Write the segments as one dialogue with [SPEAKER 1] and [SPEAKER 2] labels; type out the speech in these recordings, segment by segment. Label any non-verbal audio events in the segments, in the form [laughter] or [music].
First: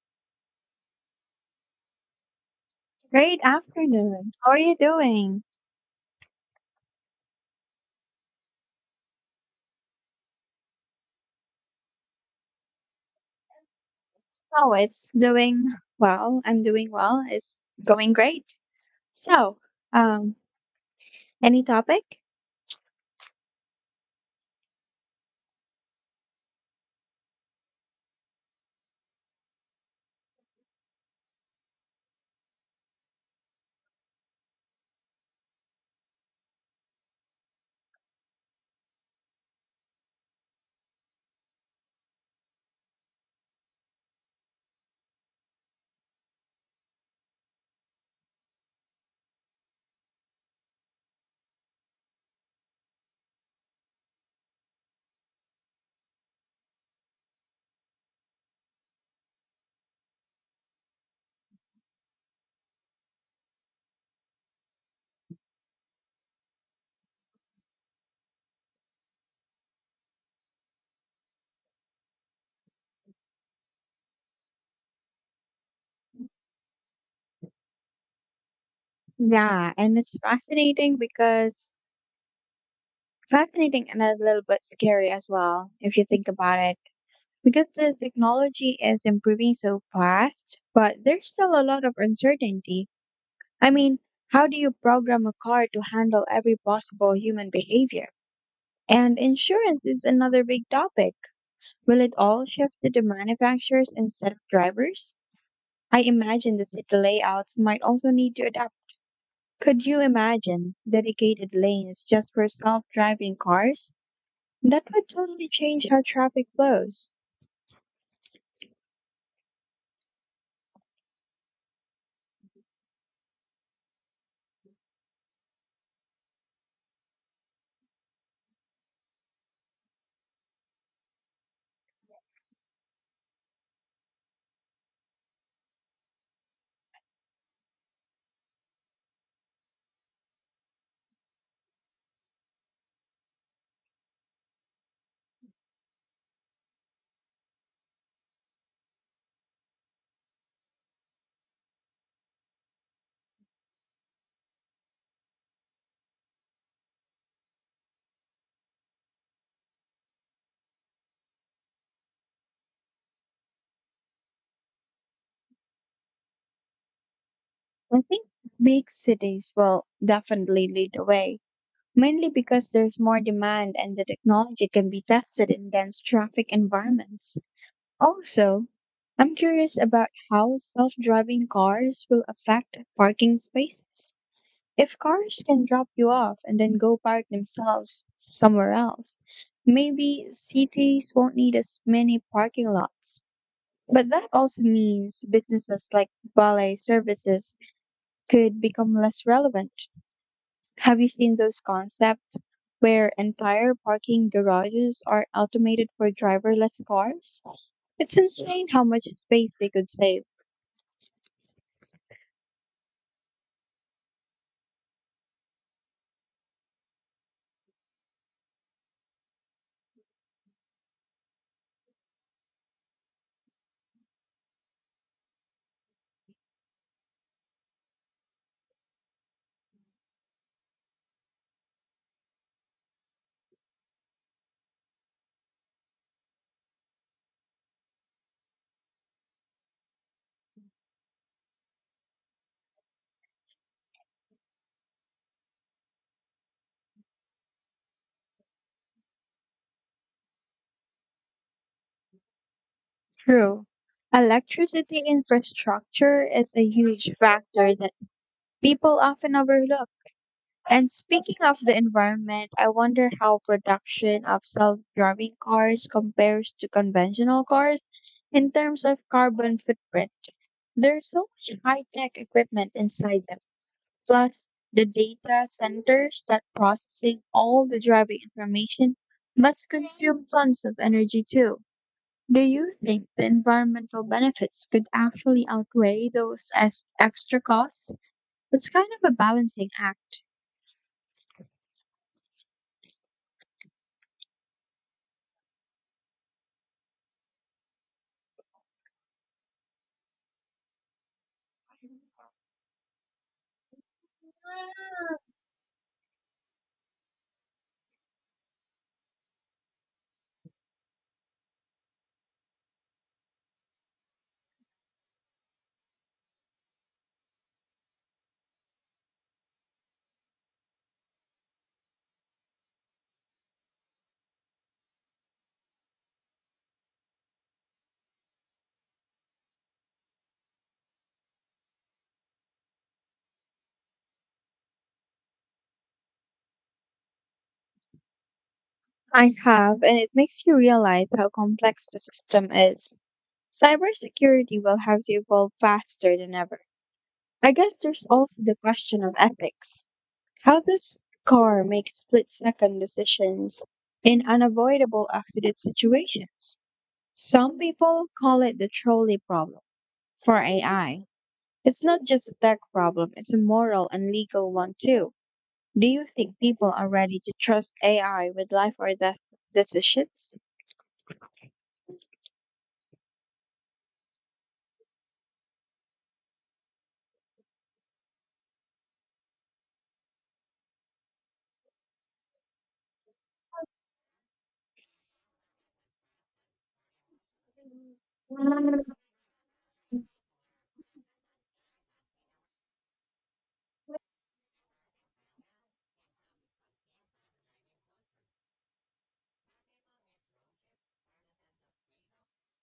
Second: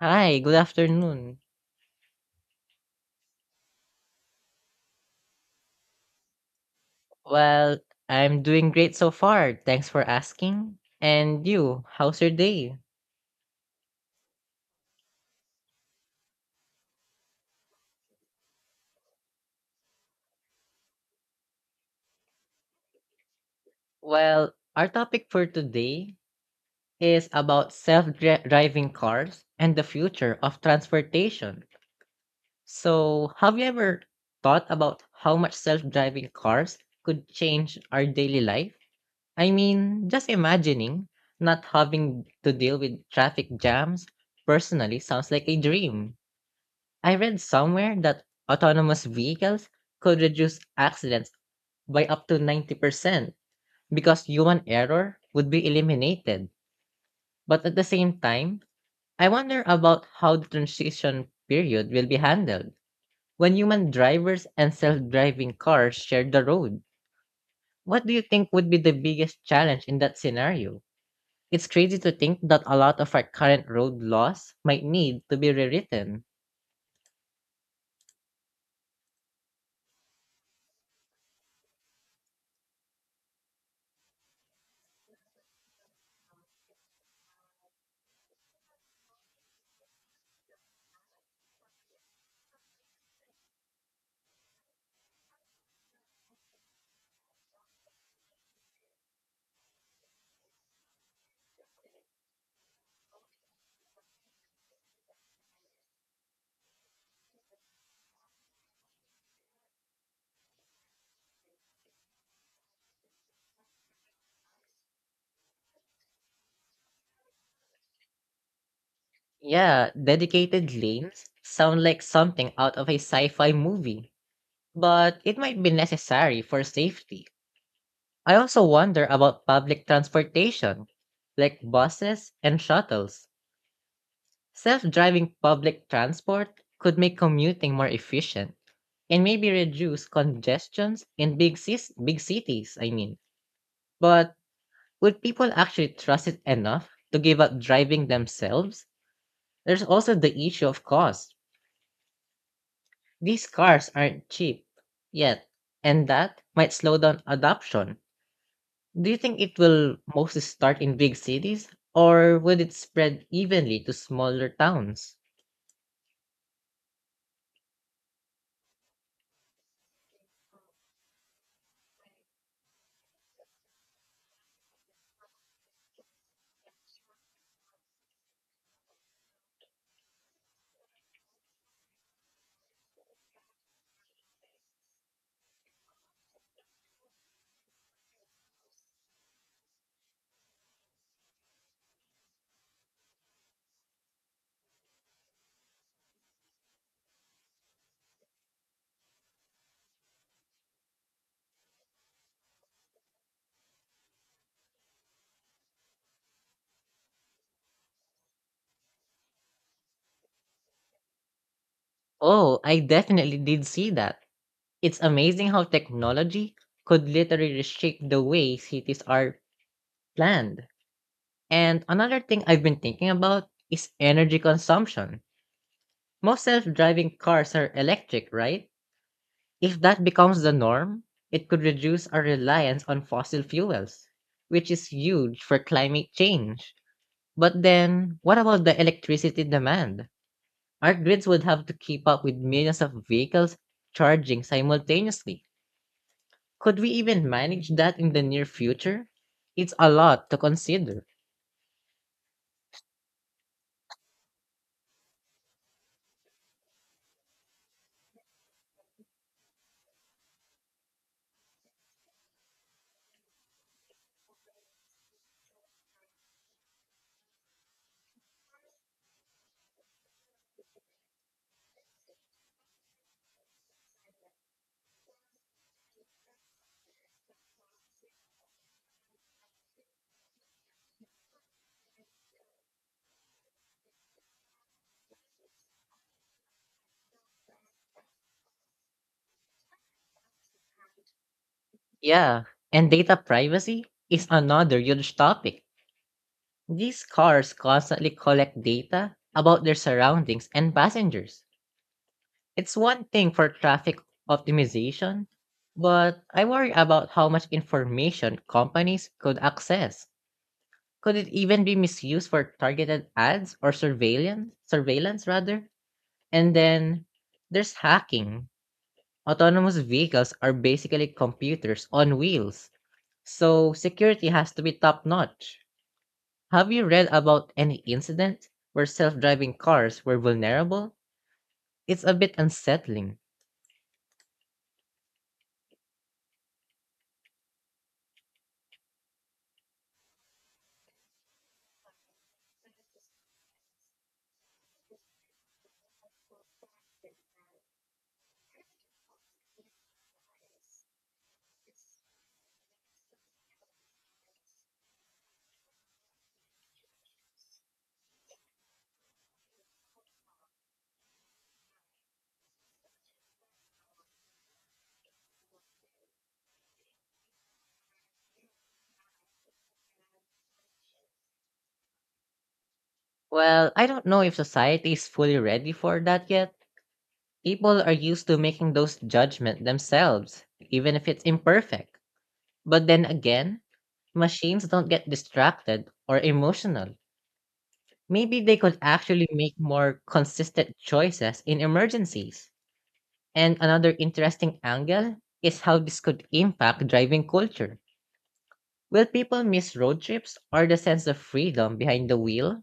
[SPEAKER 1] Hi, good afternoon.
[SPEAKER 2] Great afternoon. How are you doing?
[SPEAKER 1] Well, I'm doing great so far. Thanks for asking. And you, how's your day?
[SPEAKER 2] Oh, it's doing well. I'm doing well. It's going great. So, um, any topic?
[SPEAKER 1] Well, our topic for today is about self-driving cars and the future of transportation. So, have you ever thought about how much self-driving cars could change our daily life? I mean, just imagining not having to deal with traffic jams personally sounds like a dream. I read somewhere that autonomous vehicles could reduce accidents by up to 90% because human error would be eliminated. But at the same time, I wonder about how the transition period will be handled. When human drivers and self driving cars share the road, what do you think would be the biggest challenge in that scenario? It's crazy to think that a lot of our current road laws might need to be rewritten.
[SPEAKER 2] Yeah, and it's fascinating because fascinating and a little bit scary as well, if you think about it. Because the technology is improving so fast, but there's still a lot of uncertainty. I mean, how do you program a car to handle every possible human behavior? And insurance is another big topic. Will it all shift to the manufacturers instead of drivers? I imagine the city layouts might also need to adapt. Could you imagine dedicated lanes just for self-driving cars? That would totally change how traffic flows.
[SPEAKER 1] Yeah, dedicated lanes sound like something out of a sci fi movie, but it might be necessary for safety. I also wonder about public transportation, like buses and shuttles. Self driving public transport could make commuting more efficient and maybe reduce congestions in big cities, I mean. But would people actually trust it enough to give up driving themselves? There's also the issue of cost. These cars aren't cheap yet, and that might slow down adoption. Do you think it will mostly start in big cities, or would it spread evenly to smaller towns?
[SPEAKER 2] I think big cities will definitely lead the way, mainly because there's more demand and the technology can be tested in dense traffic environments. Also, I'm curious about how self-driving cars will affect parking spaces. If cars can drop you off and then go park themselves somewhere else, maybe cities won't need as many parking lots. But that also means businesses like valet services could become less relevant. Have you seen those concepts where entire parking garages are automated for driverless cars? It's insane how much space they could save.
[SPEAKER 1] Oh, I definitely did see that. It's amazing how technology could literally reshape the way cities are planned. And another thing I've been thinking about is energy consumption. Most self driving cars are electric, right? If that becomes the norm, it could reduce our reliance on fossil fuels, which is huge for climate change. But then, what about the electricity demand? Our grids would have to keep up with millions of vehicles charging simultaneously. Could we even manage that in the near future? It's a lot to consider.
[SPEAKER 2] True. Electricity infrastructure is a huge factor people often overlook. And speaking of the environment, I wonder how production of self-driving cars compares to conventional cars in terms of carbon footprint. There's so much high-tech equipment inside them. Plus, the data centers that processing all the driving information must consume tons of energy too. Do you think the environmental benefits could actually outweigh those as extra costs? It's kind of a balancing act.
[SPEAKER 1] Yeah, and data privacy is another huge topic. These cars constantly collect data about their surroundings and passengers. It's one thing for traffic optimization, but I worry about how much information companies could access. Could it even be misused for targeted ads or surveillance? Surveillance rather. And then there's hacking. Autonomous vehicles are basically computers on wheels, so security has to be top notch. Have you read about any incident where self-driving cars were vulnerable? It's a bit unsettling.
[SPEAKER 2] I have, and it makes you realize how complex the system is. Cybersecurity will have to evolve faster than ever. I guess there's also the question of ethics. How does car make split second decisions in unavoidable accident situations? Some people call it the trolley problem for AI. It's not just a tech problem, it's a moral and legal one too. Do you think people are ready to trust AI with life or death decisions?
[SPEAKER 1] Well, I don't know if society is fully ready for that yet. People are used to making those judgments themselves, even if it's imperfect. But then again, machines don't get distracted or emotional. Maybe they could
[SPEAKER 2] Well,
[SPEAKER 1] actually make more consistent choices in emergencies. And another interesting angle is how this could impact driving culture. Will people miss road trips or the sense of freedom behind the wheel?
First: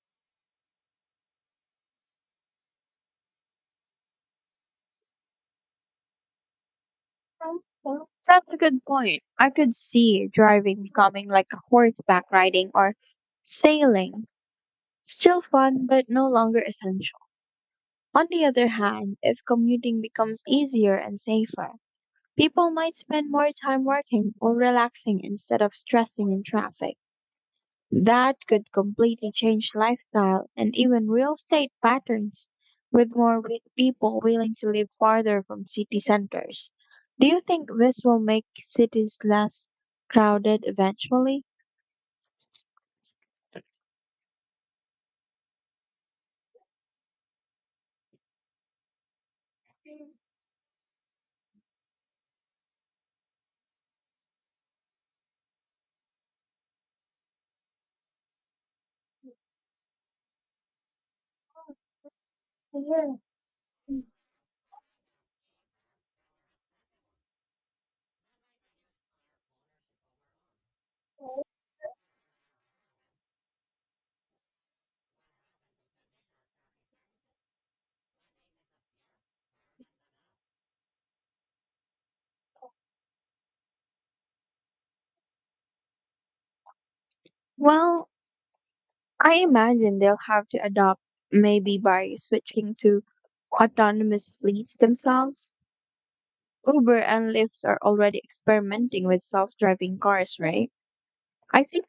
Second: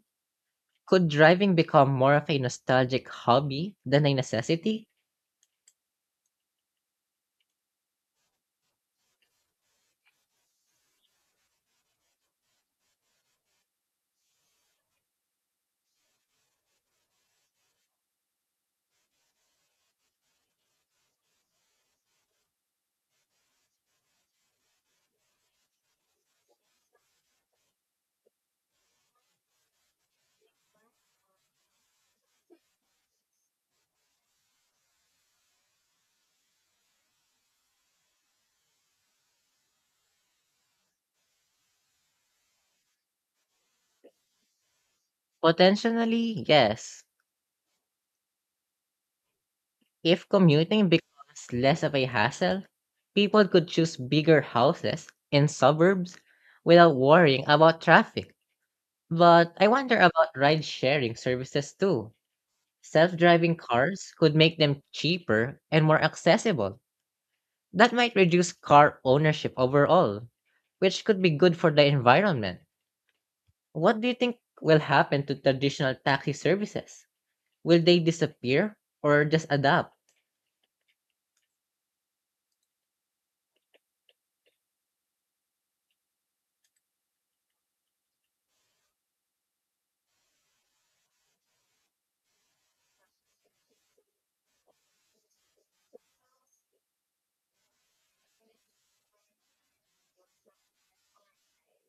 [SPEAKER 1] Could driving become more of a nostalgic hobby than a necessity?
[SPEAKER 2] That's a good point. I could see driving becoming like a horseback riding or sailing. Still fun, but no longer essential. On the other hand, if commuting becomes easier and safer, people might spend more time working or relaxing instead of stressing in traffic. That could completely change lifestyle and even real estate patterns with more people willing to live farther from city centers. Do you think this will make cities less crowded eventually?
[SPEAKER 1] Potentially, yes. If commuting becomes less of a hassle, people could choose bigger houses in suburbs without worrying about traffic. But I wonder about ride sharing services too. Self driving cars could make them cheaper and more accessible. That might reduce car ownership overall, which could be good for the environment. What do you think will happen to traditional taxi services? Will they disappear or just adapt?
[SPEAKER 2] Well, I imagine they'll have to adopt maybe by switching to autonomous fleets themselves. Uber and Lyft are already experimenting with self driving cars, right? I think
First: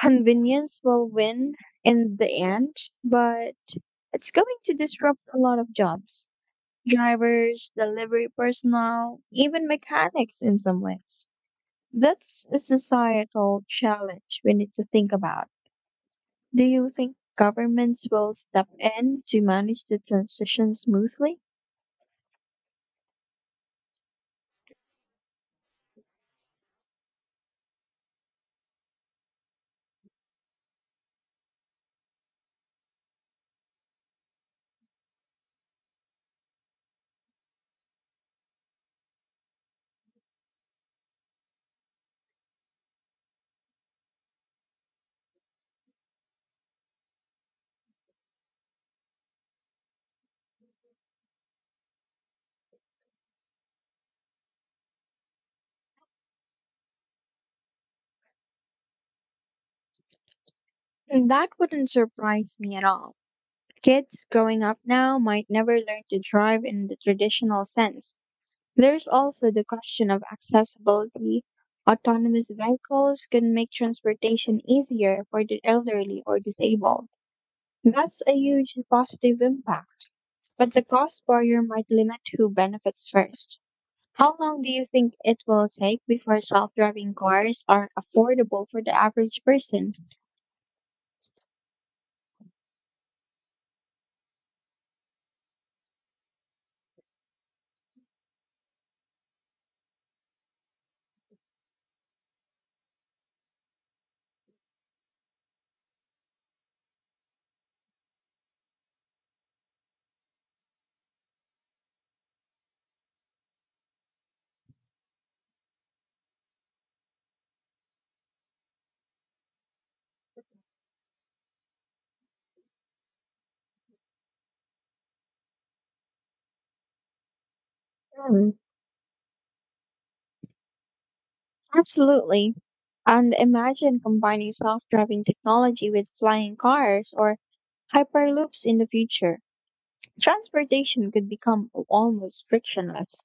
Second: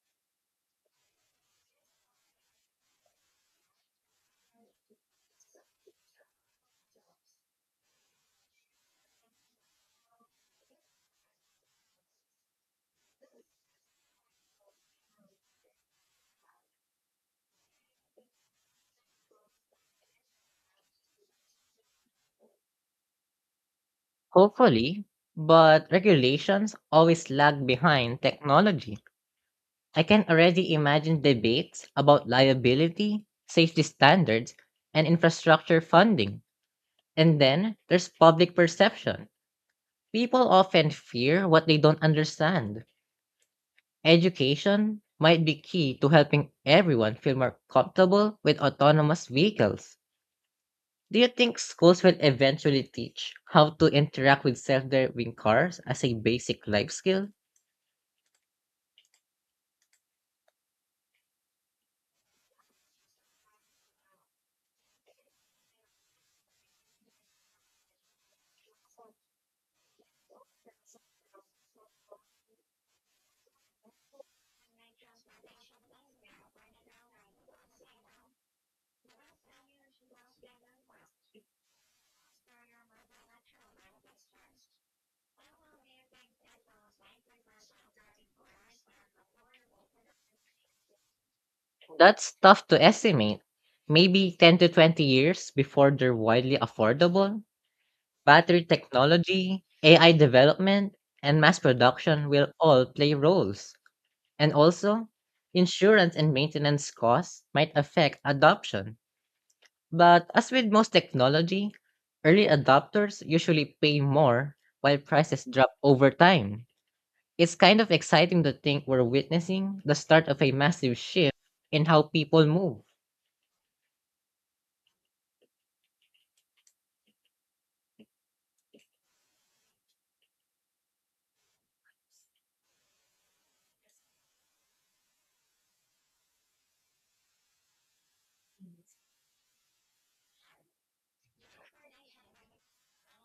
[SPEAKER 2] convenience will win in the end, but it's going to disrupt a lot of jobs. Drivers, delivery personnel, even mechanics in some ways. That's a societal challenge we need to think about. Do you think governments will step in to manage the transition smoothly?
[SPEAKER 1] Hopefully, but regulations always lag behind technology. I can already imagine debates about liability, safety standards, and infrastructure funding. And then there's public perception. People often fear what they don't understand. Education might be key to helping everyone feel more comfortable with autonomous vehicles. Do you think schools will eventually teach how to interact with self driving cars as a basic life skill?
[SPEAKER 2] And that wouldn't surprise me at all. Kids growing up now might never learn to drive in the traditional sense. There's also the question of accessibility. Autonomous vehicles can make transportation easier for the elderly or disabled. That's a huge positive impact, but the cost barrier might limit who benefits first. How long do you think it will take before self driving cars are affordable for the average person?
[SPEAKER 1] That's tough to estimate. Maybe 10 to 20 years before they're widely affordable. Battery technology, AI development, and mass production will all play roles. And also, insurance and maintenance costs might affect adoption. But as with most technology, early adopters usually pay more while prices drop over time. It's kind of exciting to think we're witnessing the start of a massive shift in how people move.
[SPEAKER 2] Hmm, absolutely. And imagine combining self driving technology with flying cars or hyperloops in the future. Transportation could become almost frictionless,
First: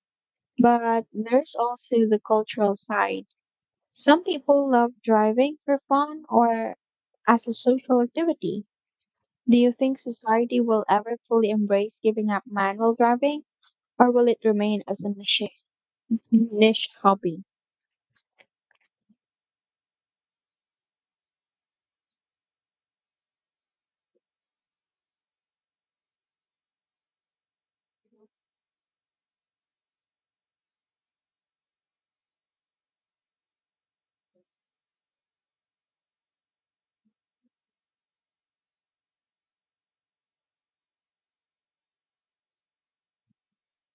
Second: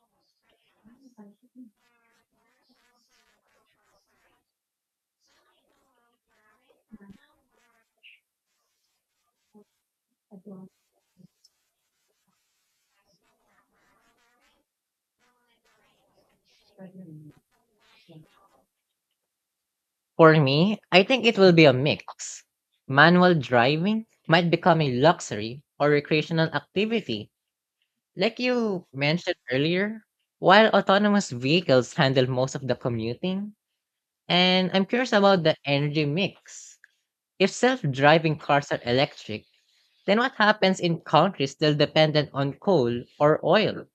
[SPEAKER 2] but there's also the cultural side. Some people love driving for fun or as a social activity. Do you think society will ever fully embrace giving up manual driving, or will it remain as a niche hobby?
[SPEAKER 1] For me, I think it will be a mix. Manual driving might become a luxury or recreational activity, like you mentioned earlier, while autonomous vehicles handle most of the commuting. And I'm curious about the energy mix. If self driving cars are electric, then what happens in countries still dependent on coal or oil?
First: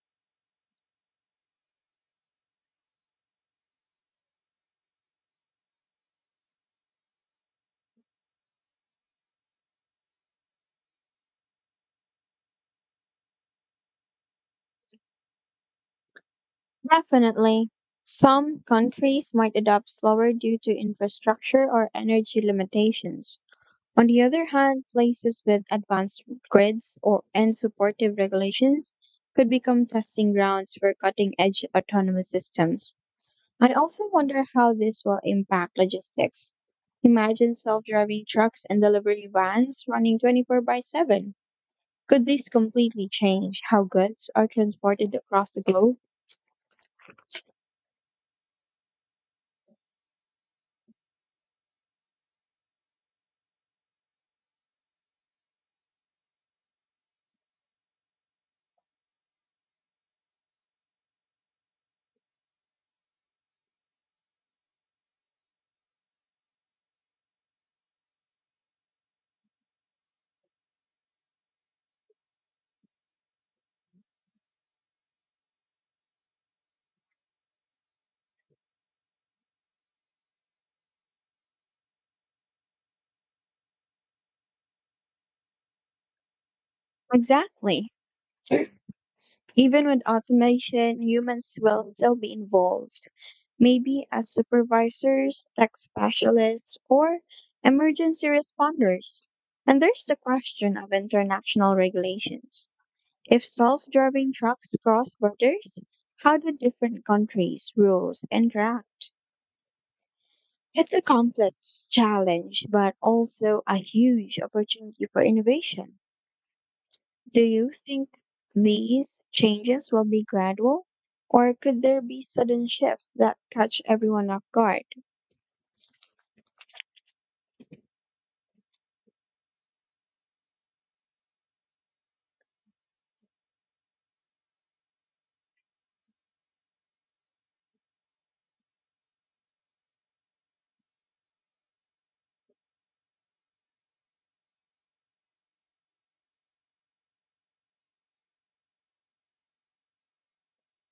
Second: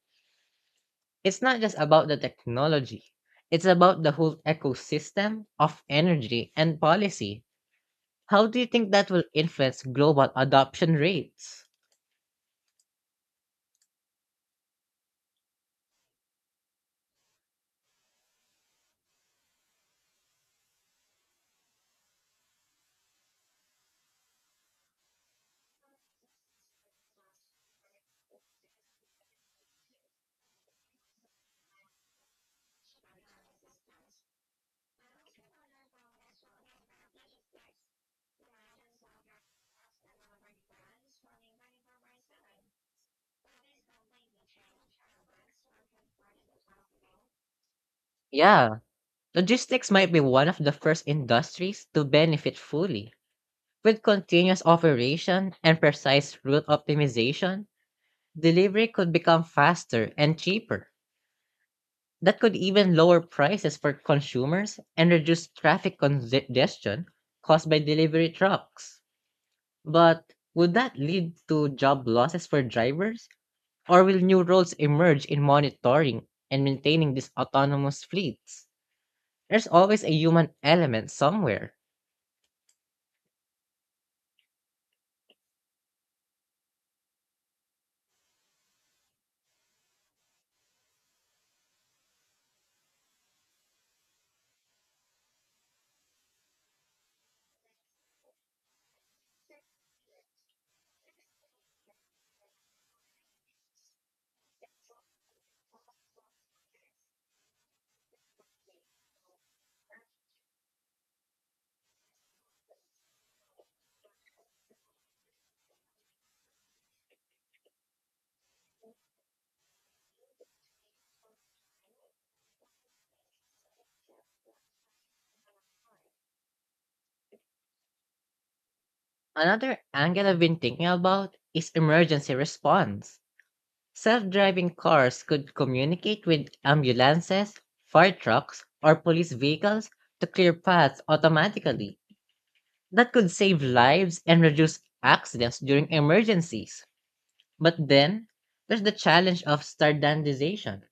[SPEAKER 1] It's not just about the technology. It's about the whole ecosystem of energy and policy. How do you think that will influence global adoption rates?
[SPEAKER 2] Definitely. Some countries might adopt slower due to infrastructure or energy limitations. On the other hand, places with advanced grids or and supportive regulations could become testing grounds for cutting-edge autonomous systems. I also wonder how this will impact logistics. Imagine self-driving trucks and delivery vans running 24 by 7. Could this completely change how goods are transported across the globe?
[SPEAKER 1] Yeah, logistics might be one of the first industries to benefit fully. With continuous operation and precise route optimization, delivery could become faster and cheaper. That could even lower prices for consumers and reduce traffic congestion caused by delivery trucks. But would that lead to job losses for drivers? Or will new roles emerge in monitoring and maintaining these autonomous fleets? There's always a human element somewhere.
[SPEAKER 2] Exactly. Even with automation, humans will still be involved, maybe as supervisors, tech specialists, or emergency responders. And there's the question of international regulations. If self driving trucks cross borders, how do different countries' rules interact? It's a complex challenge, but also a huge opportunity for innovation. Do you think these changes will be gradual, or could there be sudden shifts that catch everyone off guard?
[SPEAKER 1] Another angle I've been thinking about is emergency response. Self driving cars could communicate with ambulances, fire trucks, or police vehicles to clear paths automatically. That could save lives and reduce accidents during emergencies. But then there's the challenge of standardization.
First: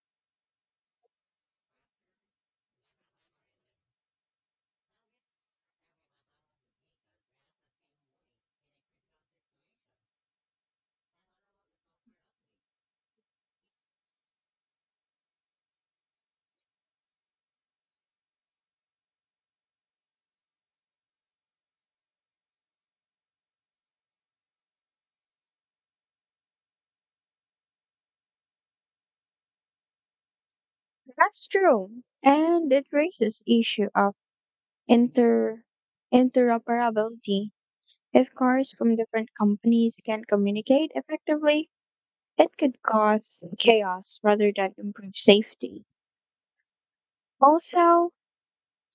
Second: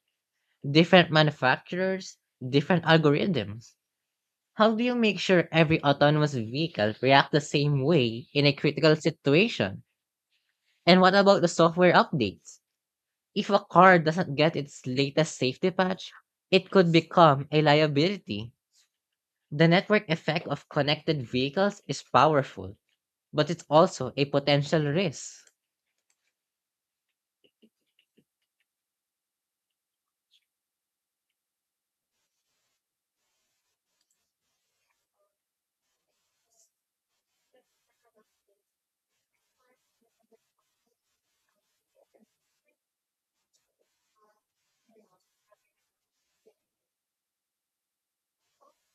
[SPEAKER 1] Different manufacturers, different algorithms. How do you make sure every autonomous vehicle reacts the same way in a critical situation? And what about the software updates? If a car doesn't get its latest safety patch, it could become a liability. The network effect of connected vehicles is powerful, but it's also a potential risk.
[SPEAKER 2] That's true, and it raises issue of inter interoperability. If cars from different companies can communicate effectively, it could cause chaos rather than improve safety. Also,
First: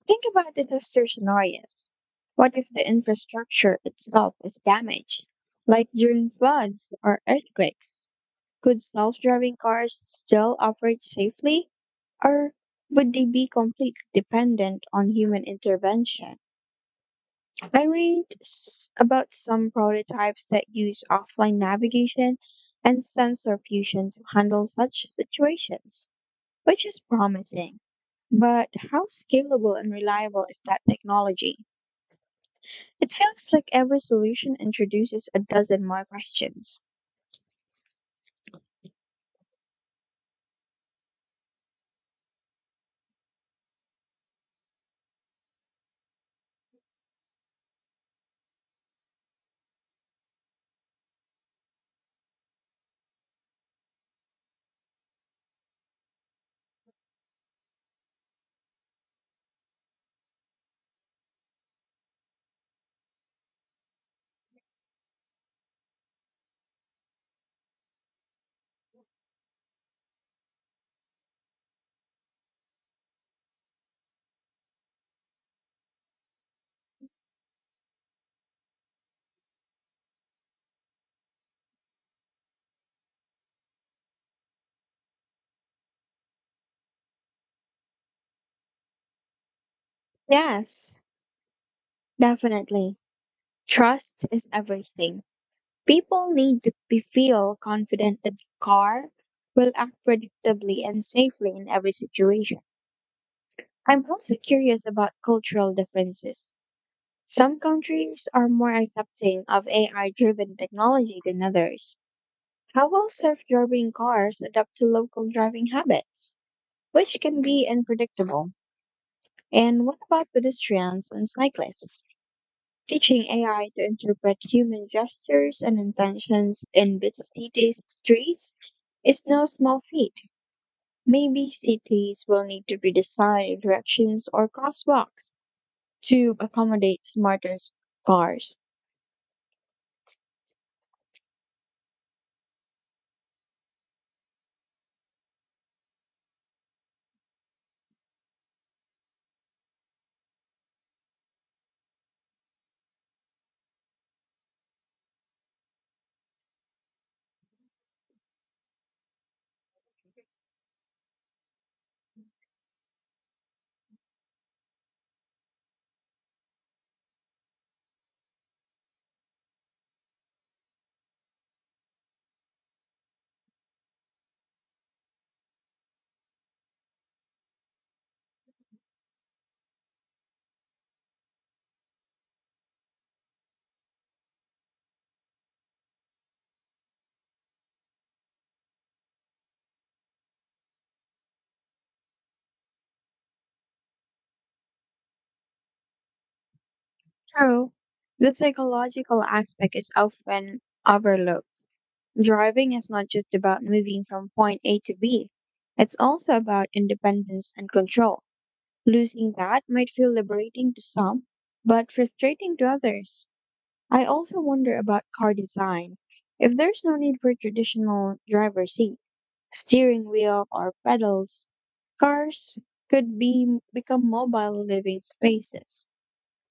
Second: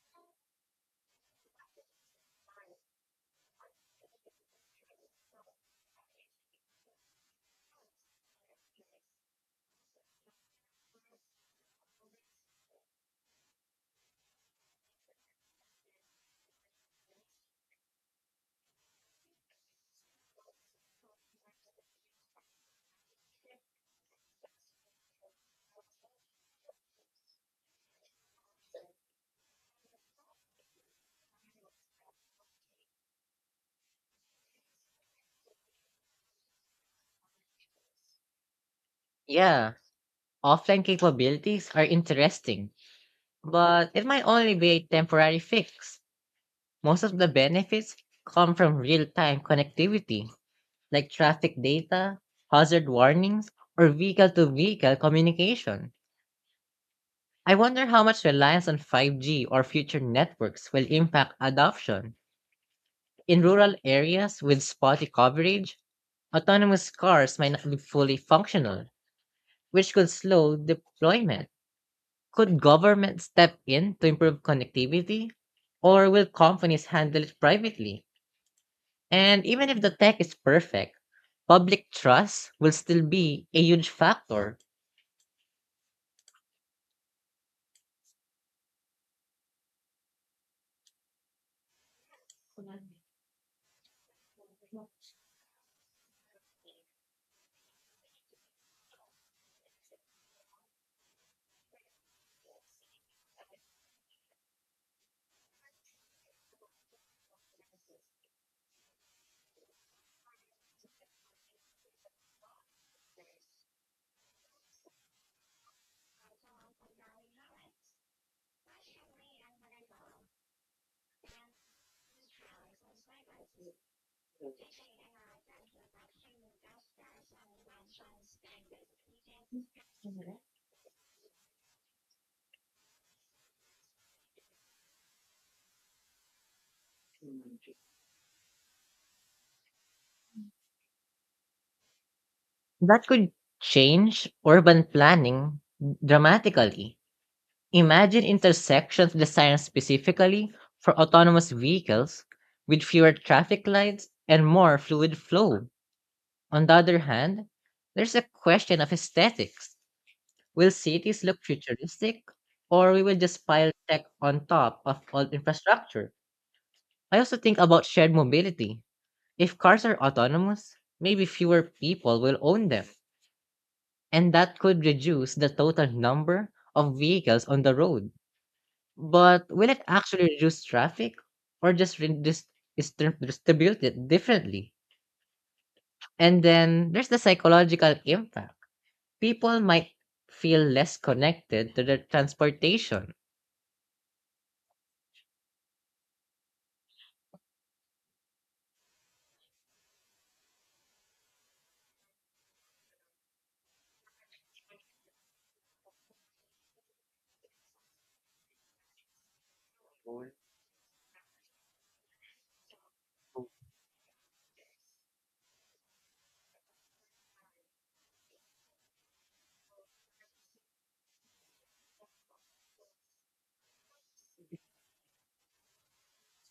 [SPEAKER 2] think about disaster scenarios. What if the infrastructure itself is damaged, like during floods or earthquakes? Could self-driving cars still operate safely, or would they be completely dependent on human intervention? About some prototypes that use offline navigation and sensor fusion to handle such situations, which is promising. But how scalable and reliable is that technology? It feels like every solution introduces a dozen more questions.
[SPEAKER 1] Yeah, offline capabilities are interesting but it might only be a temporary fix. Most of the benefits come from real time connectivity, like traffic data, hazard warnings, or vehicle to vehicle communication. I wonder how much reliance on 5G or future networks will impact adoption. In rural areas with spotty coverage, autonomous cars might not be fully functional, which could slow deployment. Could government step in to improve connectivity? Or will companies handle it privately? And even if the tech is perfect, public trust will still be a huge factor.
[SPEAKER 2] Yes, definitely. Trust is everything. People need to be feel confident that the car will act predictably and safely in every situation. I'm also curious about cultural differences. Some countries are more accepting of AI-driven technology than others. How will self-driving cars adapt to local driving habits, which can be unpredictable? And what about pedestrians and cyclists? Teaching AI to interpret human gestures and intentions in busy cities' streets is no small feat. Maybe cities will need to redesign directions or crosswalks to accommodate smarter cars.
[SPEAKER 1] That could change urban planning dramatically. Imagine intersections designed specifically for autonomous vehicles with fewer traffic lights and more fluid flow. On the other hand, there's a question of aesthetics. Will cities look futuristic, or we will just pile tech on top of old infrastructure? I also think about shared mobility. If cars are autonomous, maybe fewer people will own them, and that could reduce the total number of vehicles on the road. But will it actually reduce traffic, or just distribute it differently? And then there's the psychological impact. People might feel less connected to their transportation.
[SPEAKER 2] True, the psychological aspect is often overlooked. Driving is not just about moving from point A to B, it's also about independence and control. Losing that might feel liberating to some, but frustrating to others. I also wonder about car design. If there's no need for traditional driver's seat, steering wheel, or pedals, cars could be become mobile living spaces.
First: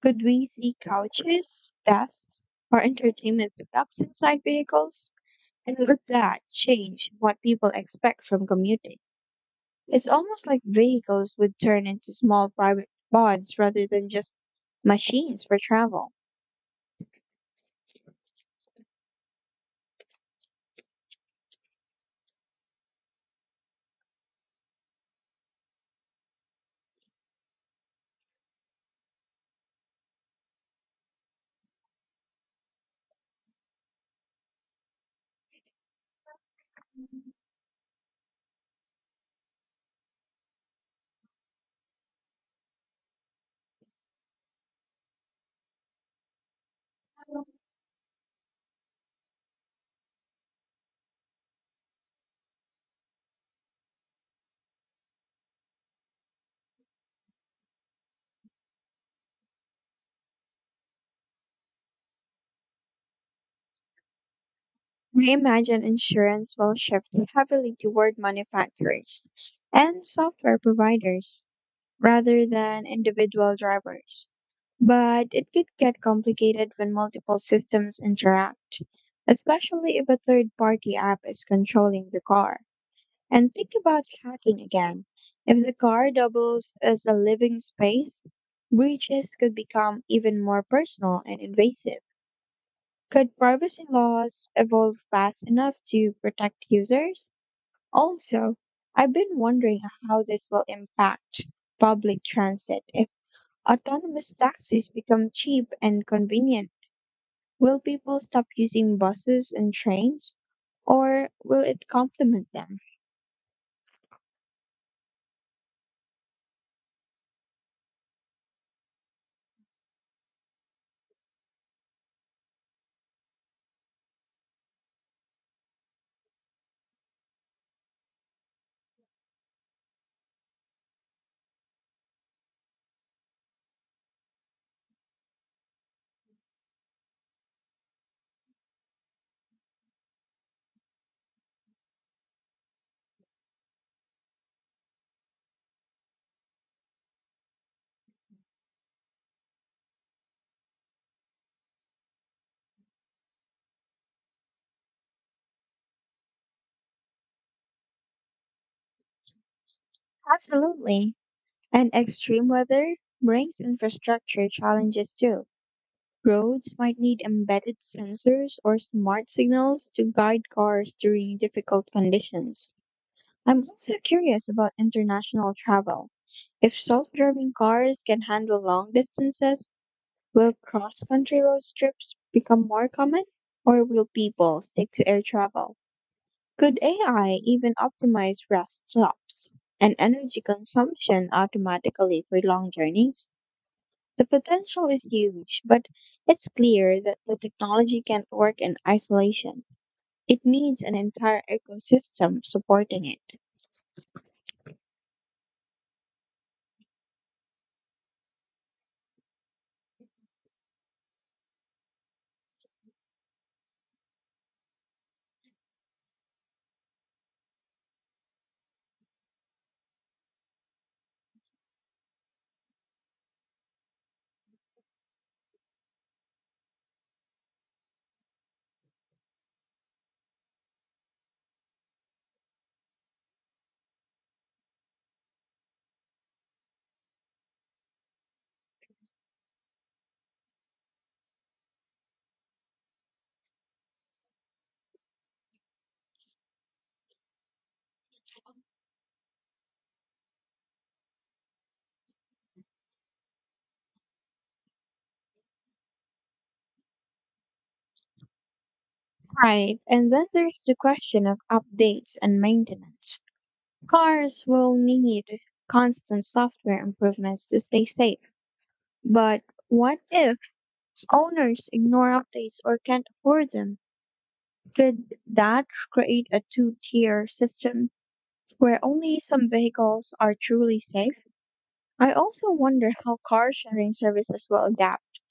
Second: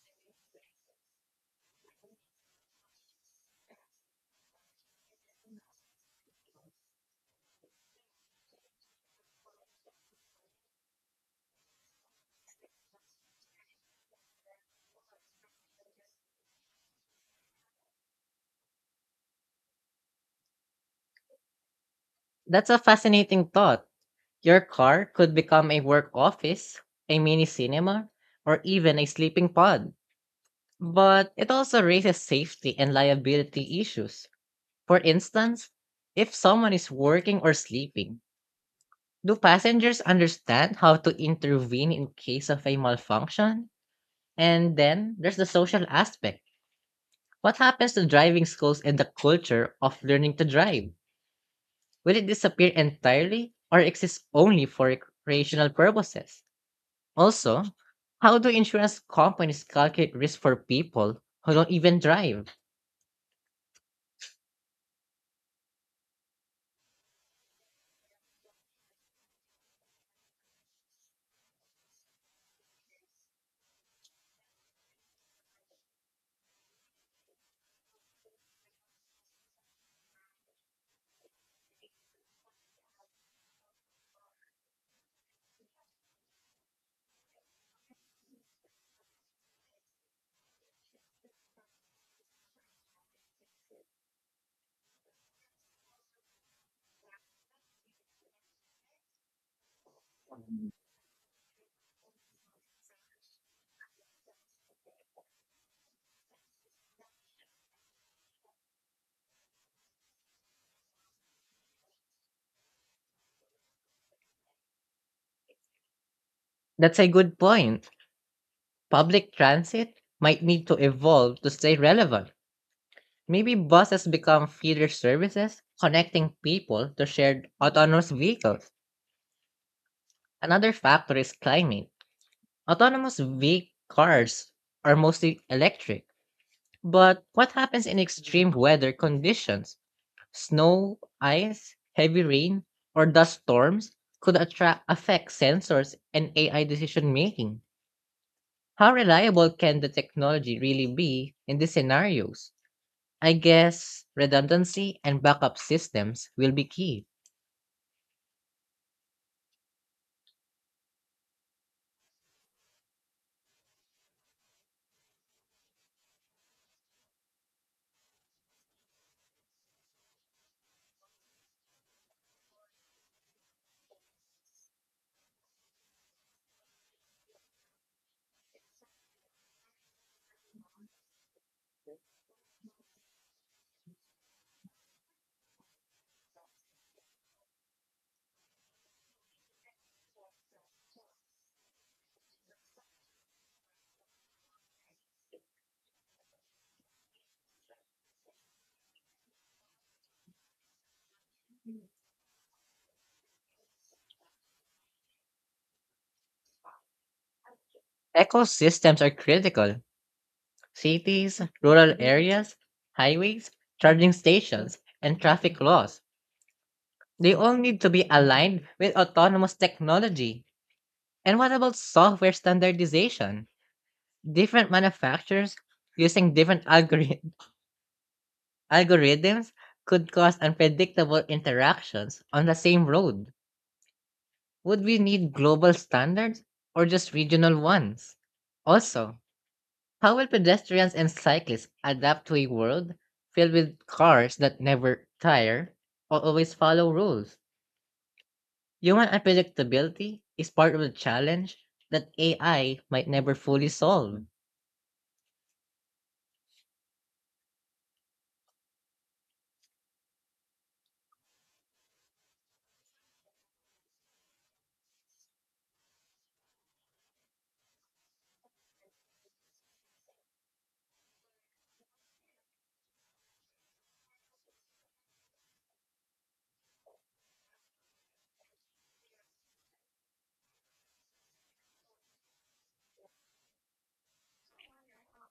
[SPEAKER 2] Could we see couches, desks, or entertainment setups inside vehicles? And would that change what people expect from commuting? It's almost like vehicles would turn into small private bonds rather than just machines for travel.
[SPEAKER 1] That's a fascinating thought. Your car could become a work office, a mini cinema, or even a sleeping pod. But it also raises safety and liability issues. For instance, if someone is working or sleeping, do passengers understand how to intervene in case of a malfunction? And then there's the social aspect. What happens to driving schools and the culture of learning to drive? Will it disappear entirely or exist only for recreational purposes? Also, how do insurance companies calculate risk for people who don't even drive?
[SPEAKER 2] We imagine insurance will shift heavily toward manufacturers and software providers rather than individual drivers. But it could get complicated when multiple systems interact, especially if a third party app is controlling the car. And think about tracking again. If the car doubles as a living space, breaches could become even more personal and invasive. Could privacy laws evolve fast enough to protect users? Also, I've been wondering how this will impact public transit. If autonomous taxis become cheap and convenient, will people stop using buses and trains, or will it complement them?
[SPEAKER 1] That's a good point. Public transit might need to evolve to stay relevant. Maybe buses become feeder services connecting people to shared autonomous vehicles. Another factor is climate. Autonomous vehicle cars are mostly electric. But what happens in extreme weather conditions? Snow, ice, heavy rain, or dust storms could attract, affect sensors and AI decision making. How reliable can the technology really be in these scenarios? I guess redundancy and backup systems will be key.
[SPEAKER 2] Absolutely. And extreme weather brings infrastructure challenges too. Roads might need embedded sensors or smart signals to guide cars during difficult conditions. I'm also curious about international travel. If self driving cars can handle long distances, will cross country road trips become more common, or will people stick to air travel? Could AI even optimize rest stops and energy consumption automatically for long journeys? The potential is huge, but it's clear that the technology can't work in isolation. It needs an entire ecosystem supporting it.
[SPEAKER 1] Ecosystems are critical. Cities, rural areas, highways, charging stations, and traffic laws. They all need to be aligned with autonomous technology. And what about software standardization? Different manufacturers using different [laughs] algorithms could cause unpredictable interactions on the same road. Would we need global standards or just regional ones? Also, how will pedestrians and cyclists adapt to a world filled with cars that never tire or always follow rules? Human unpredictability is part of the challenge that AI might never fully solve.
[SPEAKER 2] Right, and then there's the question of updates and maintenance. Cars will need constant software improvements to stay safe, but what if owners ignore updates or can't afford them? Could that create a two tier system where only some vehicles are truly safe? I also wonder how car sharing services will adapt.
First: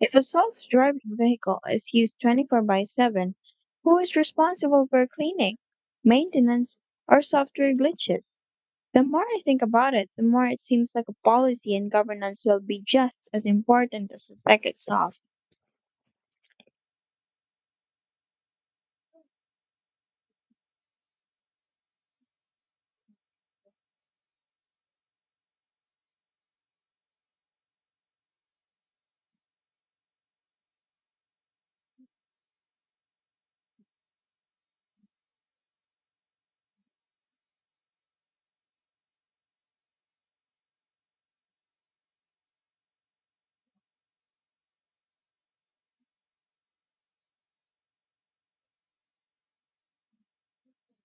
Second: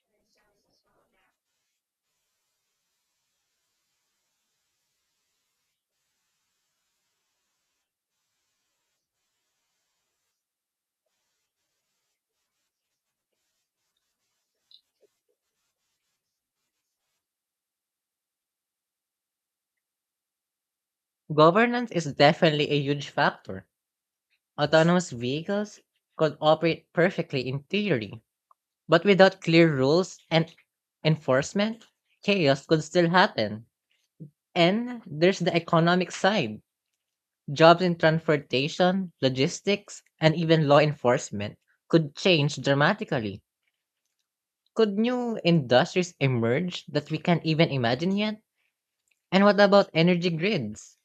[SPEAKER 2] If a self-driving vehicle is used 24 by 7, who is responsible for cleaning, maintenance, or software glitches? The more I think about it, the more it seems like a policy and governance will be just as important as the tech itself.
[SPEAKER 1] Governance is definitely a huge factor. Autonomous vehicles could operate perfectly in theory, but without clear rules and enforcement, chaos could still happen. And there's the economic side. Jobs in transportation, logistics, and even law enforcement could change dramatically. Could new industries emerge that we can't even imagine yet? And what about energy grids?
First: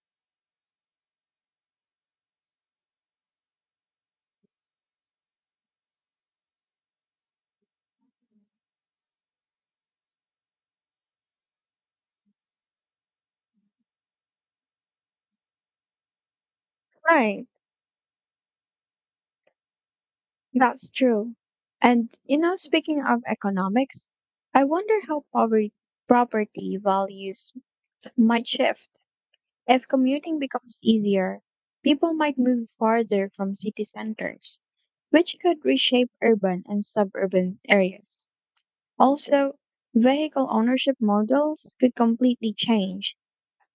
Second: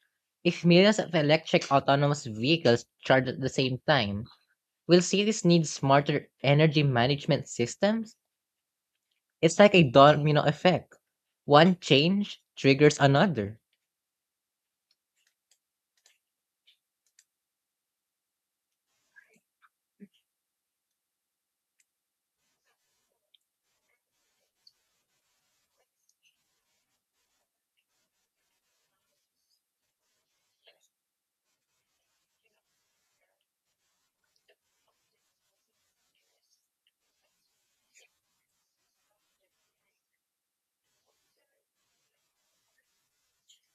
[SPEAKER 1] If millions of electric autonomous vehicles charge at the same time, will cities need smarter energy management systems? It's like a domino effect. One change triggers another.
[SPEAKER 2] Right, that's true. And, you know, speaking of economics, I wonder how poverty, property values might shift. If commuting becomes easier, people might move farther from city centers, which could reshape urban and suburban areas. Also, vehicle ownership models could completely change.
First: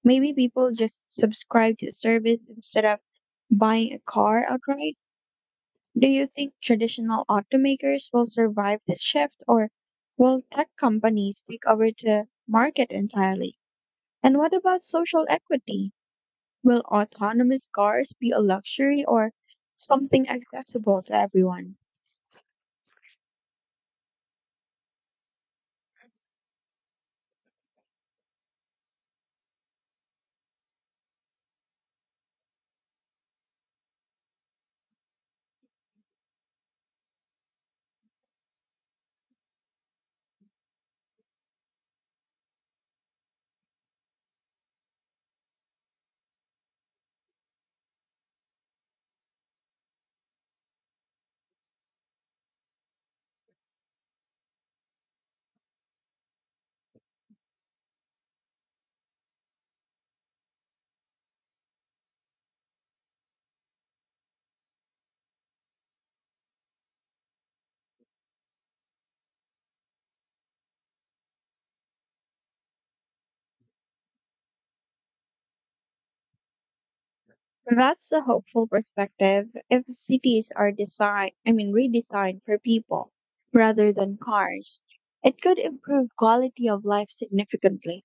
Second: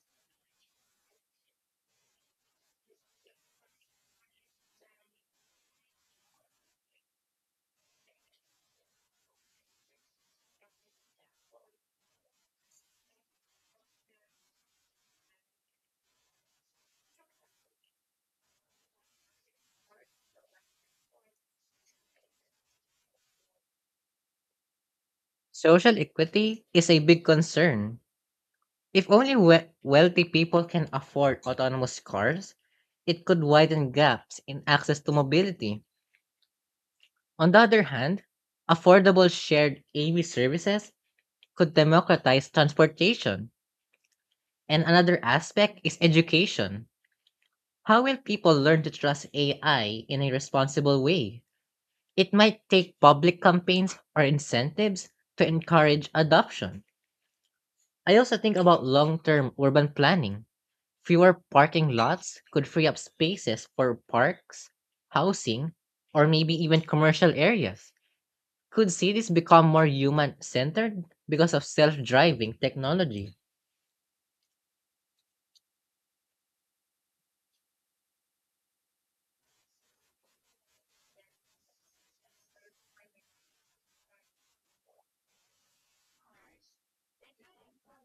[SPEAKER 2] Maybe people just subscribe to a service instead of buying a car outright. Do you think traditional automakers will survive this shift or will tech companies take over the market entirely? And what about social equity? Will autonomous cars be a luxury or something accessible to everyone?
[SPEAKER 1] Social equity is a big concern. If only wealthy people can afford autonomous cars, it could widen gaps in access to mobility. On the other hand, affordable shared AV services could democratize transportation. And another aspect is education. How will people learn to trust AI in a responsible way? It might take public campaigns or incentives to encourage adoption. I also think about long term urban planning. Fewer parking lots could free up spaces for parks, housing, or maybe even commercial areas. Could cities become more human centered because of self driving technology?
[SPEAKER 2] That's a hopeful perspective if cities are designed, I mean, redesigned for people rather than cars. It could improve quality of life significantly,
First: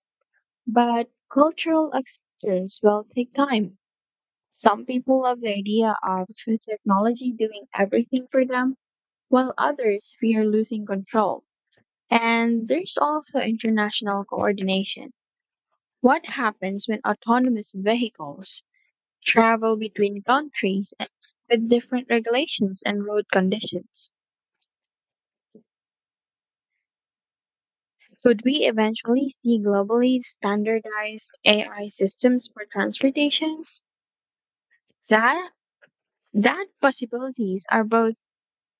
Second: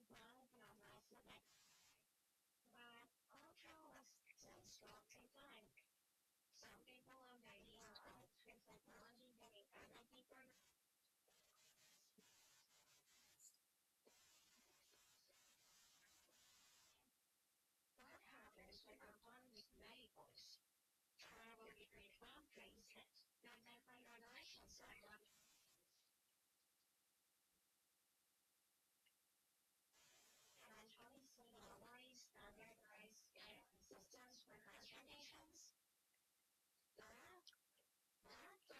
[SPEAKER 2] but cultural acceptance will take time. Some people love the idea of technology doing everything for them, while others fear losing control. And there's also international coordination. What happens when autonomous vehicles travel between countries with different regulations and road conditions? Could we eventually see globally standardized AI systems for transportations? That that possibilities are both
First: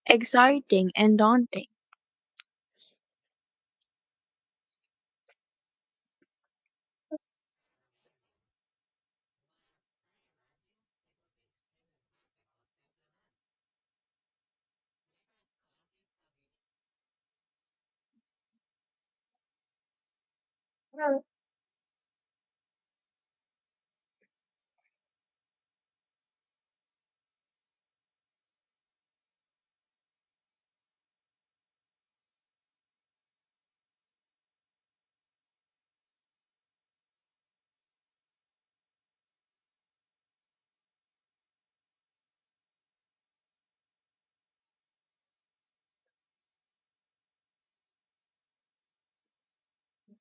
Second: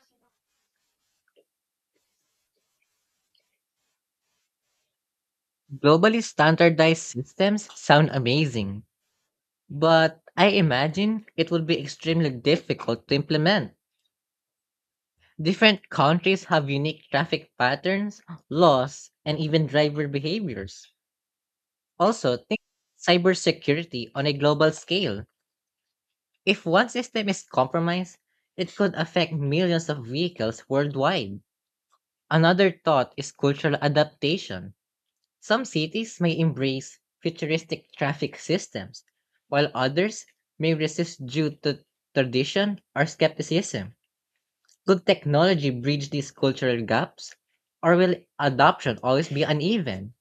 [SPEAKER 2] exciting and daunting.
[SPEAKER 1] Globally standardized systems sound amazing, but I imagine it would be extremely difficult to implement. Different countries have unique traffic patterns, laws, and even driver behaviors.
[SPEAKER 2] Well,
[SPEAKER 1] Also, think cybersecurity on a global scale. If one system is compromised, it could affect millions of vehicles worldwide. Another thought is cultural adaptation. Some cities may embrace futuristic traffic systems, while others may resist due to tradition or skepticism. Could technology bridge these cultural gaps, or will adoption always be uneven?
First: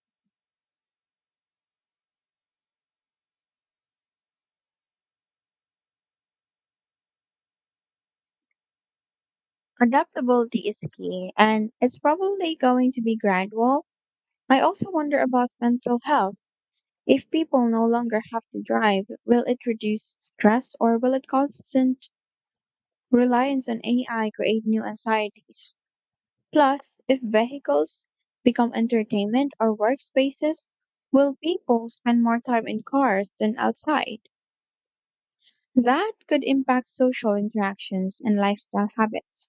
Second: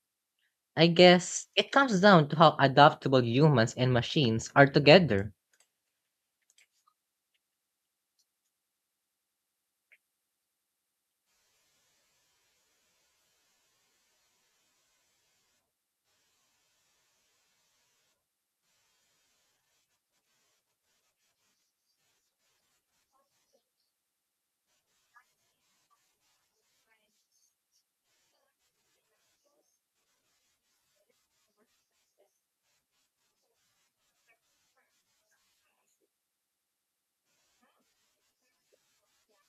[SPEAKER 1] I guess it comes down to how adaptable humans and machines are together.
[SPEAKER 2] Adaptability is key and it's probably going to be gradual. I also wonder about mental health. If people no longer have to drive, will it reduce stress or will a constant reliance on AI create new anxieties? Plus, if vehicles become entertainment or workspaces, will people spend more time in cars than outside? That could impact social interactions and lifestyle habits.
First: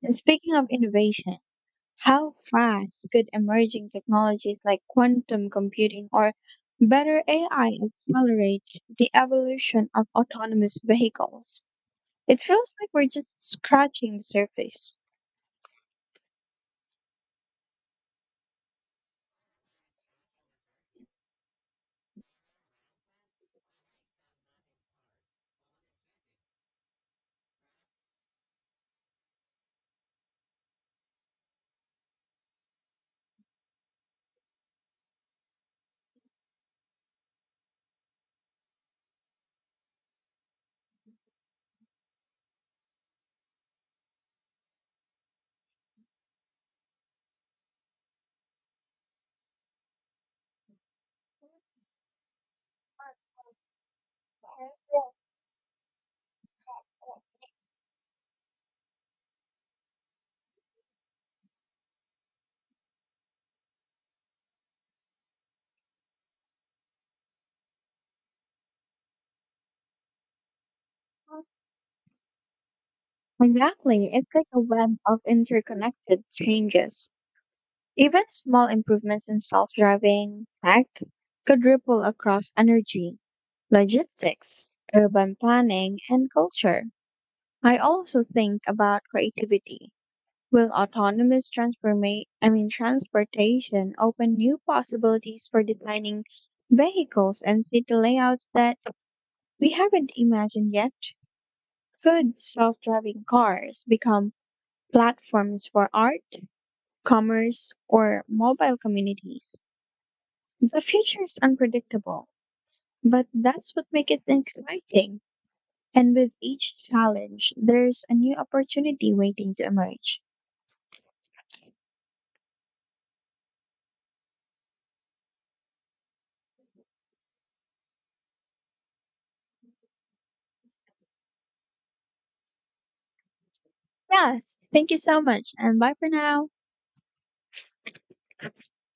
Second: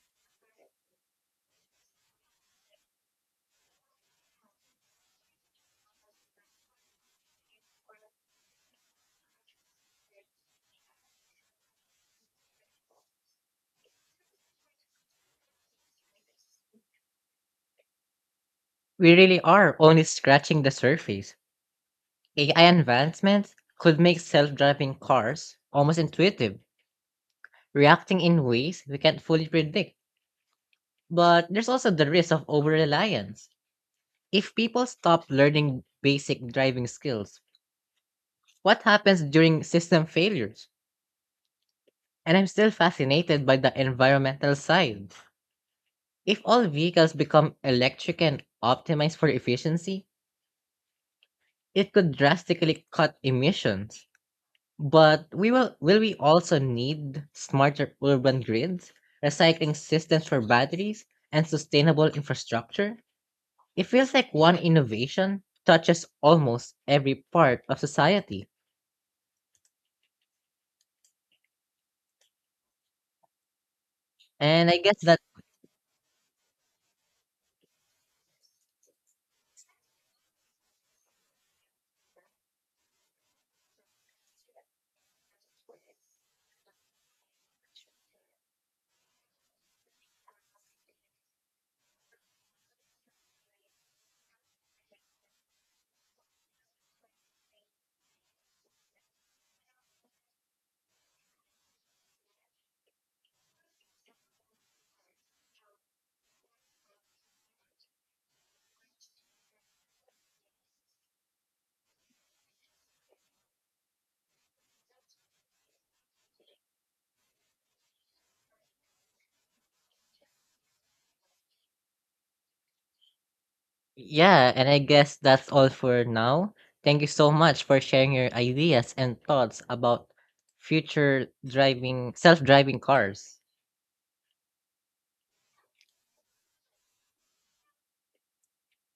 [SPEAKER 2] And speaking of innovation, how fast could emerging technologies like quantum computing or better AI accelerate the evolution of autonomous vehicles? It feels like we're just scratching the surface.
[SPEAKER 1] We really are only scratching the surface. AI advancements could make self driving cars almost intuitive, reacting in ways we can't fully predict. But there's also the risk of over reliance. If people stop learning basic driving skills, what happens during system failures? And I'm still fascinated by the environmental side. If all vehicles become electric and optimized for efficiency, it could drastically cut emissions. But we will we also need smarter urban grids, recycling systems for batteries, and sustainable infrastructure? It feels like one innovation touches almost every part of society.
[SPEAKER 2] Exactly. It's like a
[SPEAKER 1] And I
[SPEAKER 2] web
[SPEAKER 1] guess that,
[SPEAKER 2] of interconnected changes. Even small improvements in self driving tech could ripple across energy, logistics, urban planning, and culture. I also think about creativity. I mean transportation open new possibilities for designing vehicles and city layouts that we haven't imagined yet? Could self-driving cars become platforms for art, commerce, or mobile communities? The future is unpredictable, but that's what makes it exciting. And with each challenge, there's a new opportunity waiting to emerge.
[SPEAKER 1] yeah, and I guess that's all for now. Thank you so much for sharing your ideas and thoughts about future driving, self driving cars.
[SPEAKER 2] Yes, thank you so much, and bye for now.